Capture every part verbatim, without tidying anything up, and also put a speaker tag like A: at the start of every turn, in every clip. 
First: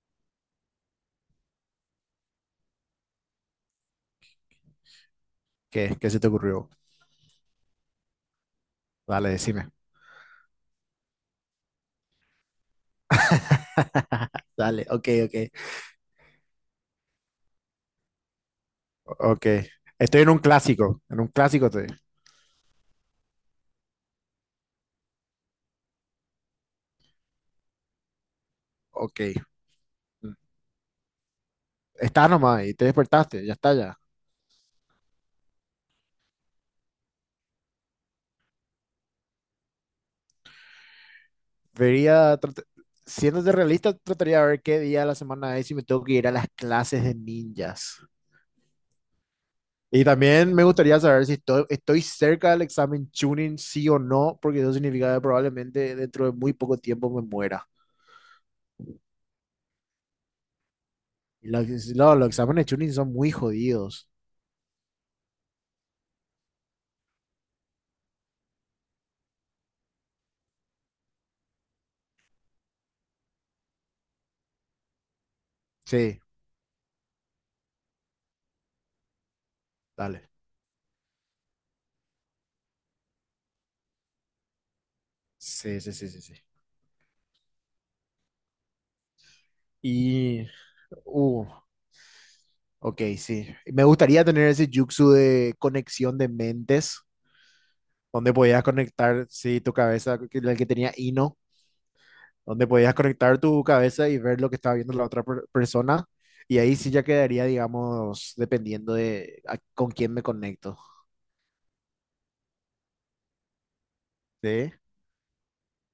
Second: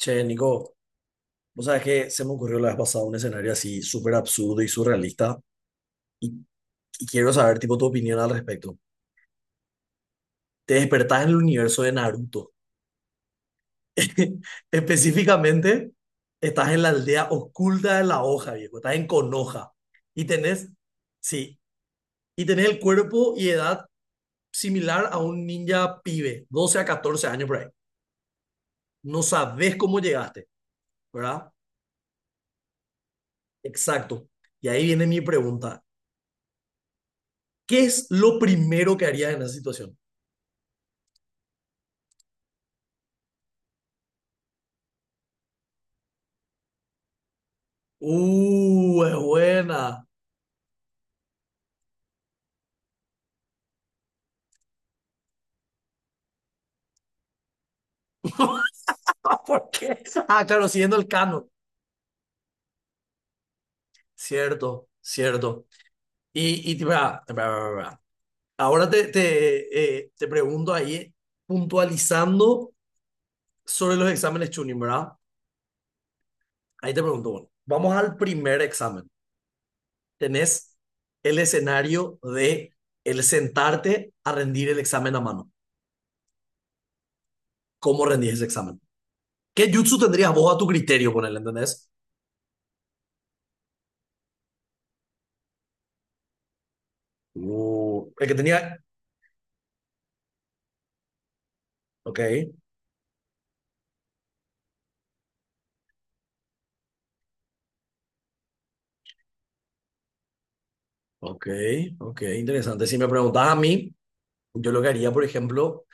A: Che, Nico, vos sabés que se me ocurrió la vez pasada un escenario así súper absurdo y surrealista
B: ¿Qué, qué se te
A: y,
B: ocurrió?
A: y quiero saber tipo tu opinión al respecto.
B: Dale, decime.
A: Te despertás en el universo de Naruto.
B: Dale, ok, ok.
A: Específicamente, estás en la aldea oculta de la hoja, viejo. Estás en
B: Ok.
A: Konoha
B: Estoy
A: y
B: en un
A: tenés,
B: clásico. En un
A: sí,
B: clásico estoy.
A: y tenés el cuerpo y edad similar a un ninja pibe, doce a catorce años por ahí.
B: Ok.
A: No sabés cómo llegaste, ¿verdad?
B: Estás nomás y te despertaste. Ya está, ya.
A: Exacto. Y ahí viene mi pregunta. ¿Qué es lo primero que harías en esa situación?
B: Vería, trat- Siéndote realista, trataría de ver qué día de la semana es y me tengo que ir a las clases de ninjas.
A: Uh, es buena.
B: Y también me gustaría saber si estoy, estoy cerca del examen Chunin, sí o no, porque eso significa que probablemente dentro de muy poco tiempo me muera.
A: ¿Por qué? Ah, claro, siguiendo el canon.
B: Y los, no, los exámenes Chunin son muy jodidos.
A: Cierto, cierto. Y, y te- va, va, va, va. Ahora te, te, eh, te pregunto ahí, puntualizando sobre los exámenes Chunin, ¿verdad?
B: Sí,
A: Ahí te pregunto, bueno, vamos al primer examen.
B: dale.
A: Tenés el escenario de el sentarte a rendir el examen a mano.
B: Sí, sí, sí, sí, sí.
A: ¿Cómo rendís ese examen? ¿Qué jutsu tendrías
B: Y,
A: vos a tu criterio, ponele,
B: uh,
A: entendés?
B: ok, sí. Me gustaría tener ese jutsu de conexión de mentes,
A: Uh, el
B: donde
A: que
B: podías
A: tenía...
B: conectar, sí, tu cabeza, que- la que tenía Ino,
A: Ok.
B: donde podías conectar tu cabeza y ver lo que estaba viendo la otra per- persona. Y ahí sí ya quedaría, digamos, dependiendo de a- con quién me conecto.
A: Ok, ok, interesante. Si me preguntas a mí, yo
B: Sí.
A: lo que haría, por ejemplo,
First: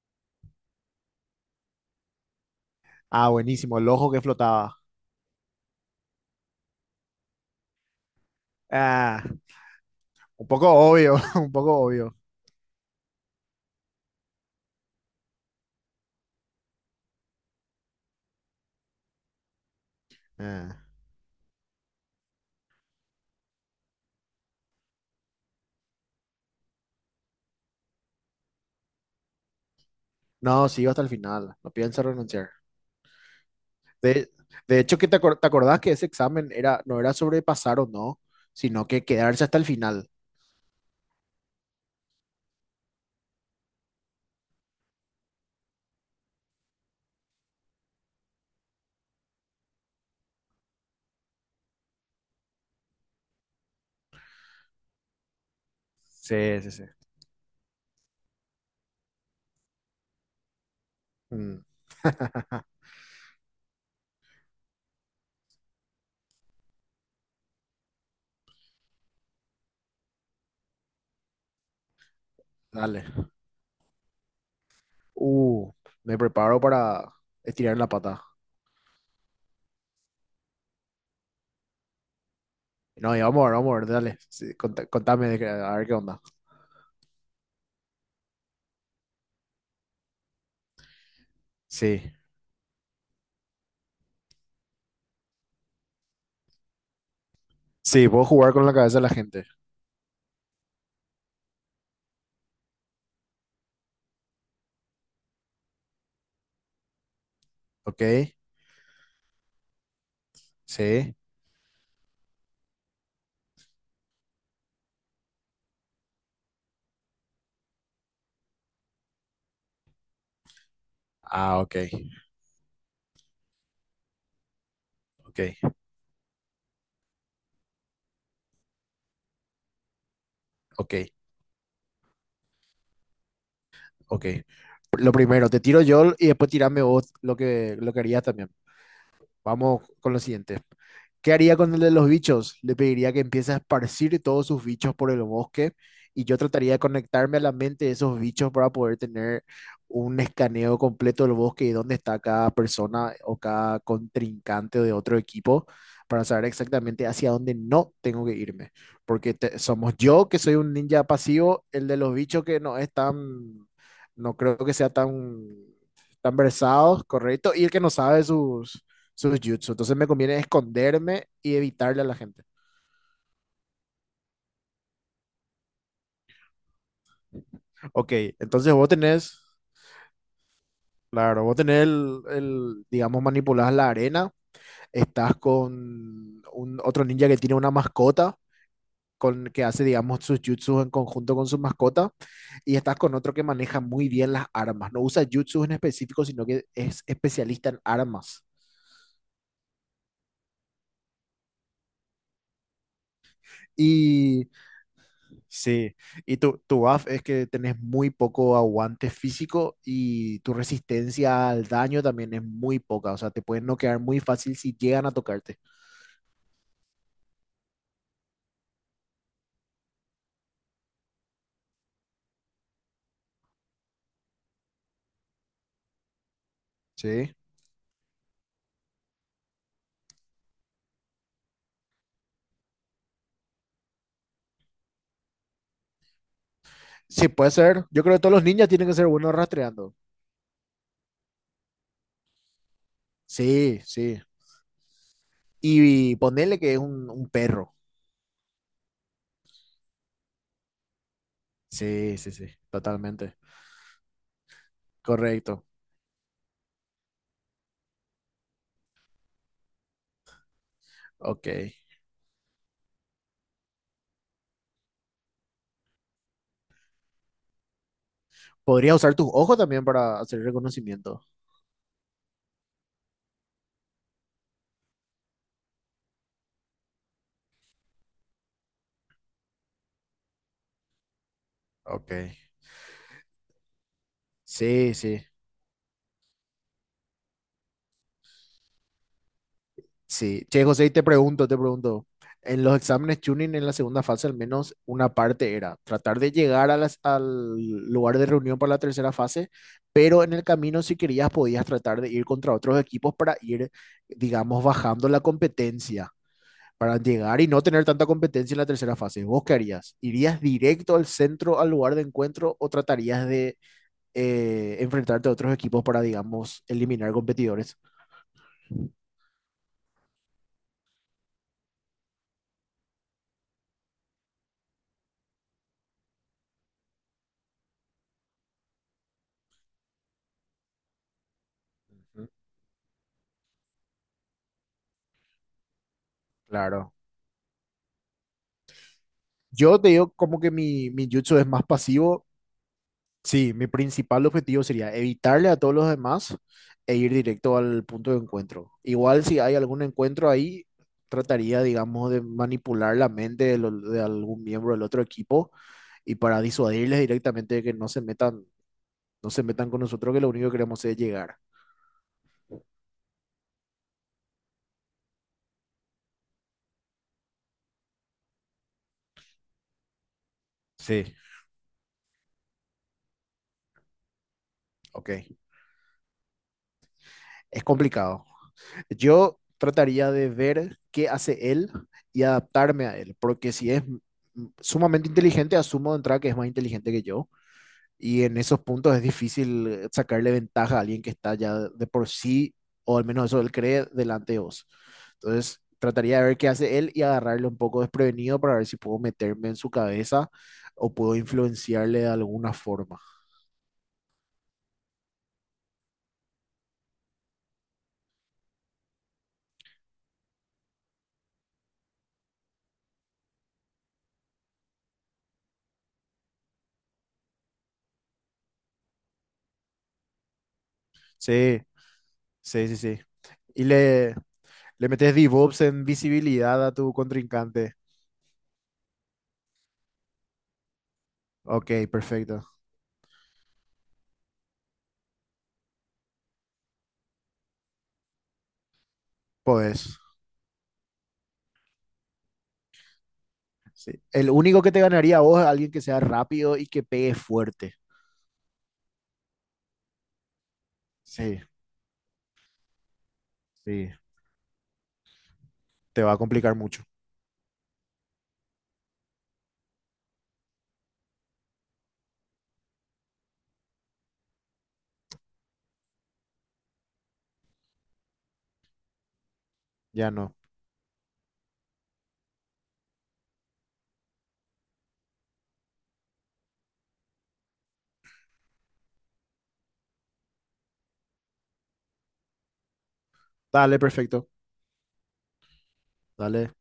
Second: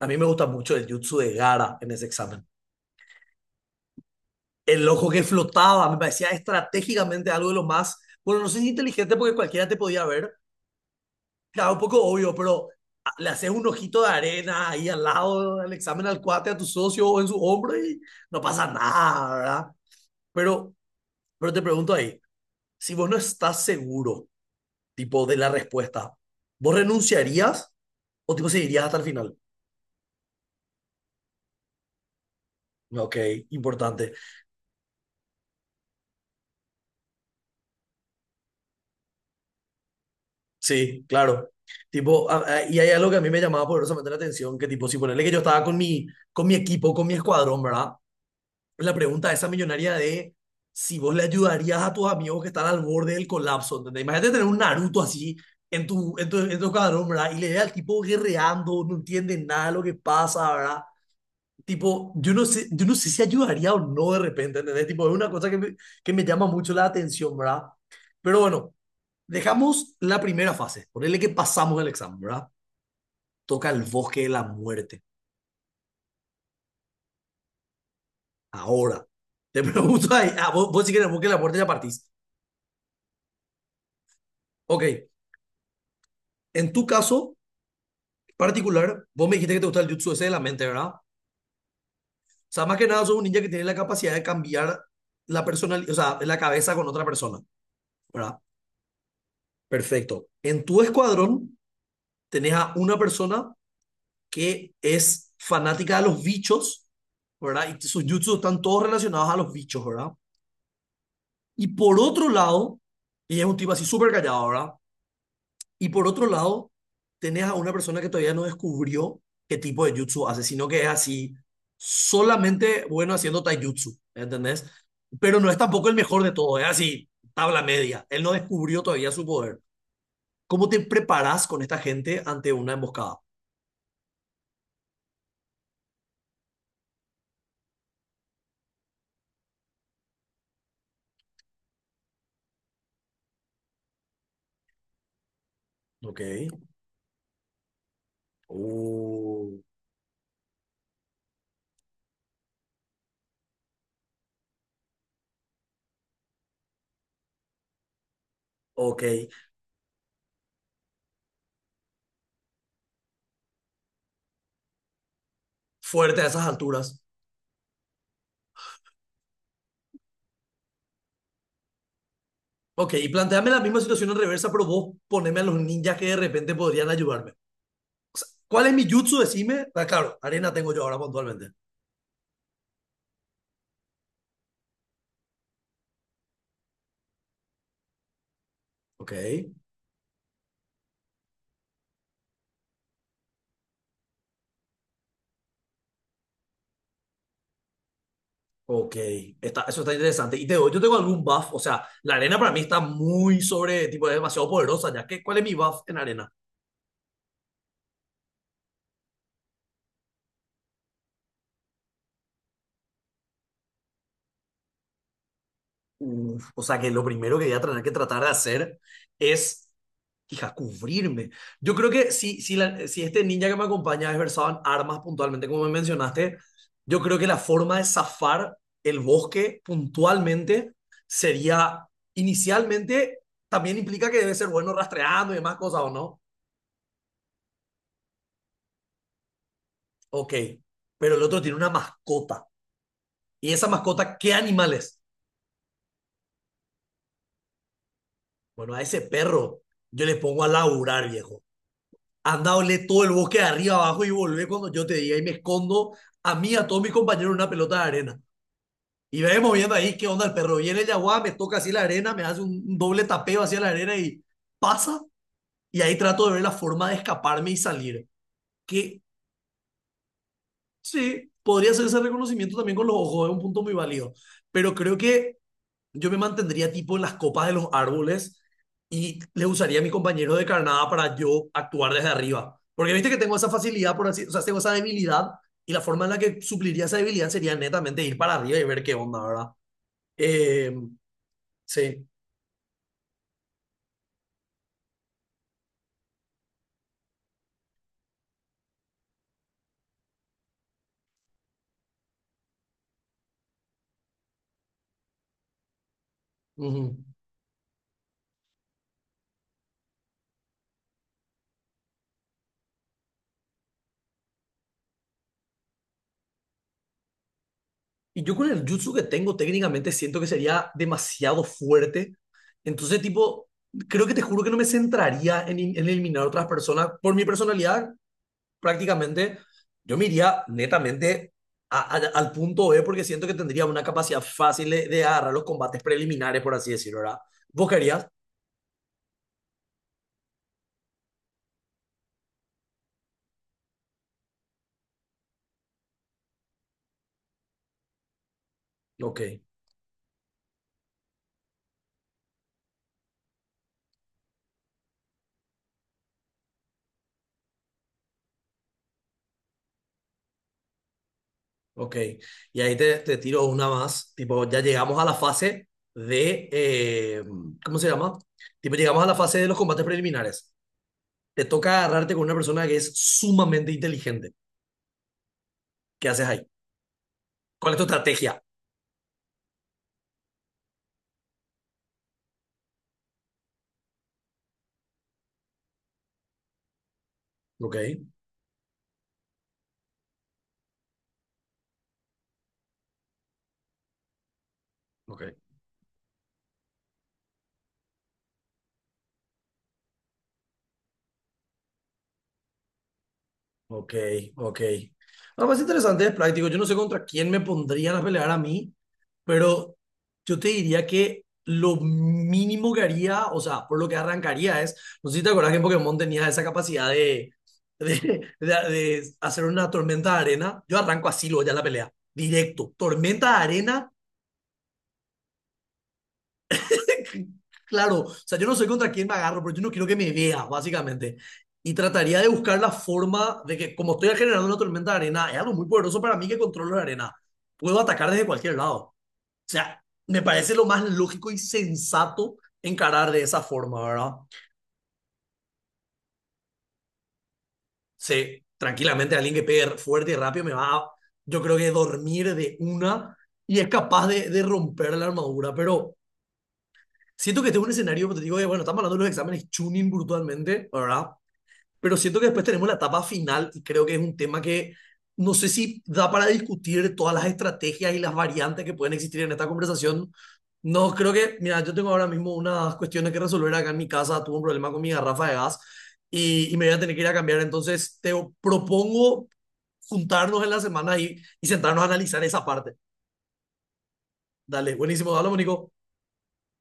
A: a mí me gusta mucho el jutsu de Gara en ese examen.
B: Ah, buenísimo, el ojo que flotaba.
A: El ojo que flotaba me parecía estratégicamente algo de lo más, bueno, no sé si inteligente
B: Ah,
A: porque cualquiera te podía ver,
B: un poco obvio, un
A: claro,
B: poco
A: un poco
B: obvio.
A: obvio, pero a- le haces un ojito de arena ahí al lado del examen al cuate, a tu socio o en su hombro y no pasa nada, ¿verdad? Pero,
B: Ah,
A: pero te pregunto ahí, si vos no estás seguro, tipo, de la respuesta, ¿vos renunciarías o tipo seguirías hasta el final?
B: no, sigo hasta el final, no pienso renunciar.
A: Ok, importante.
B: De, de hecho, que te, acor- te acordás que ese examen era, no era sobre pasar o no, sino que quedarse hasta el final.
A: Sí, claro. Tipo, a- a- y hay algo que a mí me llamaba poderosamente la atención, que tipo, si ponerle que yo estaba con mi, con mi equipo, con mi escuadrón, ¿verdad? La pregunta esa millonaria de si vos le ayudarías a tus amigos que están al borde del colapso, ¿entendés? Imagínate tener un Naruto así en tu, en tu, en
B: Sí,
A: tu
B: sí, sí.
A: escuadrón, ¿verdad? Y le ve al tipo guerreando, no entiende nada de lo que pasa, ¿verdad?
B: Mm.
A: Tipo, yo no sé, yo no sé si ayudaría o no de repente, ¿entendés? Tipo, es una cosa que me, que me llama mucho la atención, ¿verdad? Pero bueno. Dejamos la primera fase, ponele que pasamos el examen, ¿verdad?
B: Dale.
A: Toca el bosque de la muerte,
B: Uh, me preparo para estirar la pata.
A: ahora. Te pregunto ahí, ah, vos, vos sí que en el bosque de la muerte ya partís.
B: No, ya vamos a ver, vamos a ver, dale. Sí,
A: Ok,
B: contá- contame, de qué- a ver qué onda.
A: en tu caso particular, vos me dijiste que te gusta el jutsu ese de la mente, ¿verdad? O
B: Sí.
A: sea, más que nada sos un ninja que tiene la capacidad de cambiar la personalidad, o sea, la cabeza con otra persona,
B: Sí, puedo
A: ¿verdad?
B: jugar con la cabeza de la gente.
A: Perfecto. En tu escuadrón tenés a una persona que es fanática de los bichos, ¿verdad? Y sus
B: Ok.
A: jutsus están todos relacionados a los bichos, ¿verdad?
B: Sí.
A: Y por otro lado, ella es un tipo así súper callado, ¿verdad? Y por otro lado, tenés a una persona que todavía no descubrió qué tipo de jutsu hace, sino que es así,
B: Ah, ok.
A: solamente bueno haciendo taijutsu, ¿entendés? Pero no es
B: Ok.
A: tampoco el mejor de todo, es así, tabla media. Él no descubrió todavía su poder. ¿Cómo te
B: Ok.
A: preparás con esta gente ante una emboscada?
B: Ok. Lo primero, te tiro yo y después tirame vos lo que, lo que harías también. Vamos con lo siguiente. ¿Qué haría con el de los bichos? Le pediría que empiece a esparcir todos sus bichos por el bosque
A: Ok.
B: y yo trataría de conectarme a la mente de esos bichos para poder tener
A: Uh,
B: un escaneo completo del bosque y dónde está cada persona o cada contrincante de otro equipo para saber exactamente hacia dónde no tengo que irme.
A: ok.
B: Porque te- somos yo que soy un ninja pasivo, el de los bichos que no es tan, no creo que sea tan,
A: Fuerte a
B: tan
A: esas alturas.
B: versado, correcto, y el que no sabe sus sus jutsu. Entonces me conviene esconderme y evitarle a la gente.
A: Ok, y planteame la misma situación en reversa, pero vos poneme a los ninjas que de repente podrían ayudarme. O
B: Ok,
A: sea, ¿cuál
B: entonces
A: es
B: vos
A: mi jutsu?
B: tenés,
A: Decime. Ah, claro, arena tengo yo ahora
B: claro,
A: puntualmente.
B: vos tenés el, el, digamos, manipulás la arena, estás con un otro ninja que tiene una mascota.
A: Ok,
B: Con, que hace, digamos, sus jutsus en conjunto con su mascota, y estás con otro que maneja muy bien las armas. No usa jutsus en específico, sino que es especialista en armas.
A: ok. Está, eso está interesante. Y te doy, yo tengo algún buff. O sea, la arena para mí está muy sobre, tipo, es
B: Y
A: demasiado poderosa ya. ¿Que cuál es mi buff
B: Sí,
A: en arena?
B: y tu, tu buff es que tenés muy poco aguante físico y tu resistencia al daño también es muy poca, o sea, te pueden noquear muy fácil si llegan a tocarte.
A: Uf, o sea, que lo primero que voy a tener que tratar de hacer es hija, cubrirme. Yo creo que si, si, la- si este ninja que me acompaña es versado en armas puntualmente, como me mencionaste, yo creo que
B: Sí,
A: la forma de zafar el bosque puntualmente sería, inicialmente, también implica que debe ser bueno rastreando y demás cosas, ¿o no?
B: sí, puede ser. Yo creo que todos los ninjas tienen que ser buenos rastreando.
A: Ok, pero el otro tiene una mascota. ¿Y esa
B: Sí,
A: mascota
B: sí.
A: qué animal es?
B: Y, ponerle que es un, un perro.
A: Bueno, a ese perro yo le pongo a laburar, viejo.
B: Sí, sí, sí,
A: Anda, olé todo el
B: totalmente.
A: bosque de arriba abajo y volvé cuando yo te diga y me
B: Correcto.
A: escondo a mí, a todos mis compañeros, en una pelota de arena. Y vemos moviendo ahí qué onda el perro. Viene el yaguá, me
B: Ok.
A: toca así la arena, me hace un, un doble tapeo hacia la arena y pasa. Y ahí trato de ver la forma de escaparme y salir.
B: Podría
A: Que
B: usar tus ojos también para hacer reconocimiento.
A: sí, podría hacer ese reconocimiento también con los ojos, es un punto muy válido. Pero creo que yo me mantendría tipo en las copas de los árboles y le usaría a mi compañero de carnada para yo actuar desde
B: Ok.
A: arriba. Porque viste que tengo esa facilidad, por así, o sea, tengo esa
B: Sí, sí.
A: debilidad y la forma en la que supliría esa debilidad sería netamente ir para arriba y ver qué onda, ¿verdad?
B: Sí, che,
A: Eh,
B: José, y te pregunto, te pregunto,
A: sí.
B: en los exámenes tuning en la segunda fase al menos una parte era tratar de llegar a las- al lugar de reunión para la tercera fase, pero en el camino si querías podías tratar de ir contra otros equipos para ir, digamos, bajando la competencia,
A: Ujú.
B: para llegar y no tener tanta competencia en la tercera fase. ¿Vos qué harías? ¿Irías directo al centro, al lugar de encuentro o tratarías de eh, enfrentarte a otros equipos para, digamos, eliminar competidores?
A: Y yo con el jutsu que tengo técnicamente siento que sería demasiado fuerte. Entonces, tipo, creo que te juro que no me centraría en, in- en eliminar otras personas. Por mi personalidad, prácticamente, yo me iría netamente a- a-
B: Ujú.
A: al punto B porque siento que tendría una capacidad fácil de, de agarrar los combates preliminares, por así
B: Claro.
A: decirlo, ¿verdad? ¿Vos querías?
B: Yo te digo como que mi, mi jutsu es más pasivo. Sí, mi principal objetivo sería evitarle a todos los demás e ir directo al punto de encuentro.
A: Ok.
B: Igual si hay algún encuentro ahí, trataría, digamos, de manipular la mente de, lo- de algún miembro del otro equipo y para disuadirles directamente de que no se metan, no se metan con nosotros, que lo único que queremos es llegar.
A: Ok, y ahí te, te tiro una más, tipo, ya llegamos a la fase de, eh, ¿cómo se llama? Tipo, llegamos a la fase de los combates preliminares.
B: Sí.
A: Te toca agarrarte con una persona que es sumamente inteligente.
B: Ok,
A: ¿Qué haces ahí?
B: es
A: ¿Cuál es tu
B: complicado.
A: estrategia?
B: Yo trataría de ver qué hace él y adaptarme a él, porque si es m- sumamente inteligente, asumo de entrada que es más inteligente que yo,
A: Ok,
B: y en esos puntos es difícil eh, sacarle ventaja a alguien que está ya de por sí, o al menos eso él cree, delante de vos.
A: ok.
B: Entonces, trataría de ver qué hace él y agarrarle un poco desprevenido para ver si puedo meterme en su cabeza o puedo influenciarle de alguna forma.
A: Ok, ok. No, más interesante, es práctico. Yo no sé contra quién me pondrían a pelear a mí, pero yo te diría que lo mínimo que haría, o sea, por lo que arrancaría es, no sé si te acuerdas que en Pokémon tenía esa capacidad de, de, de- de hacer una tormenta de arena. Yo arranco así luego ya
B: Sí,
A: la pelea,
B: sí,
A: directo.
B: sí, sí.
A: Tormenta de
B: Y
A: arena.
B: le, le metes DevOps en visibilidad a tu contrincante.
A: Claro, o sea, yo no sé contra quién me agarro, pero yo no quiero que me veas, básicamente. Y
B: Ok,
A: trataría de
B: perfecto.
A: buscar la forma de que, como estoy generando una tormenta de arena, es algo muy poderoso para mí que controlo la arena. Puedo atacar desde cualquier lado. O sea,
B: Pues
A: me parece lo más lógico y sensato encarar de esa forma,
B: sí.
A: ¿verdad?
B: El único que te ganaría a vos es alguien que sea rápido y que pegue fuerte.
A: Sí, tranquilamente alguien que pegue fuerte y rápido me va a, yo
B: Sí,
A: creo que dormir de una y es
B: sí.
A: capaz de, de romper la armadura, pero
B: Te va a complicar mucho.
A: siento que este es un escenario, pues te digo, bueno, estamos hablando de los exámenes tuning brutalmente, ¿verdad? Pero siento que después tenemos la etapa final y creo que es un tema que no sé si da para discutir todas las estrategias y las variantes que pueden existir en esta conversación.
B: Ya no.
A: No, creo que, mira, yo tengo ahora mismo unas cuestiones que resolver acá en mi casa, tuve un problema con mi garrafa de gas y, y me voy a tener que ir a cambiar, entonces te propongo juntarnos en la semana y, y sentarnos a analizar esa parte.
B: Dale, perfecto.
A: Dale, buenísimo, dale, Mónico.
B: Dale.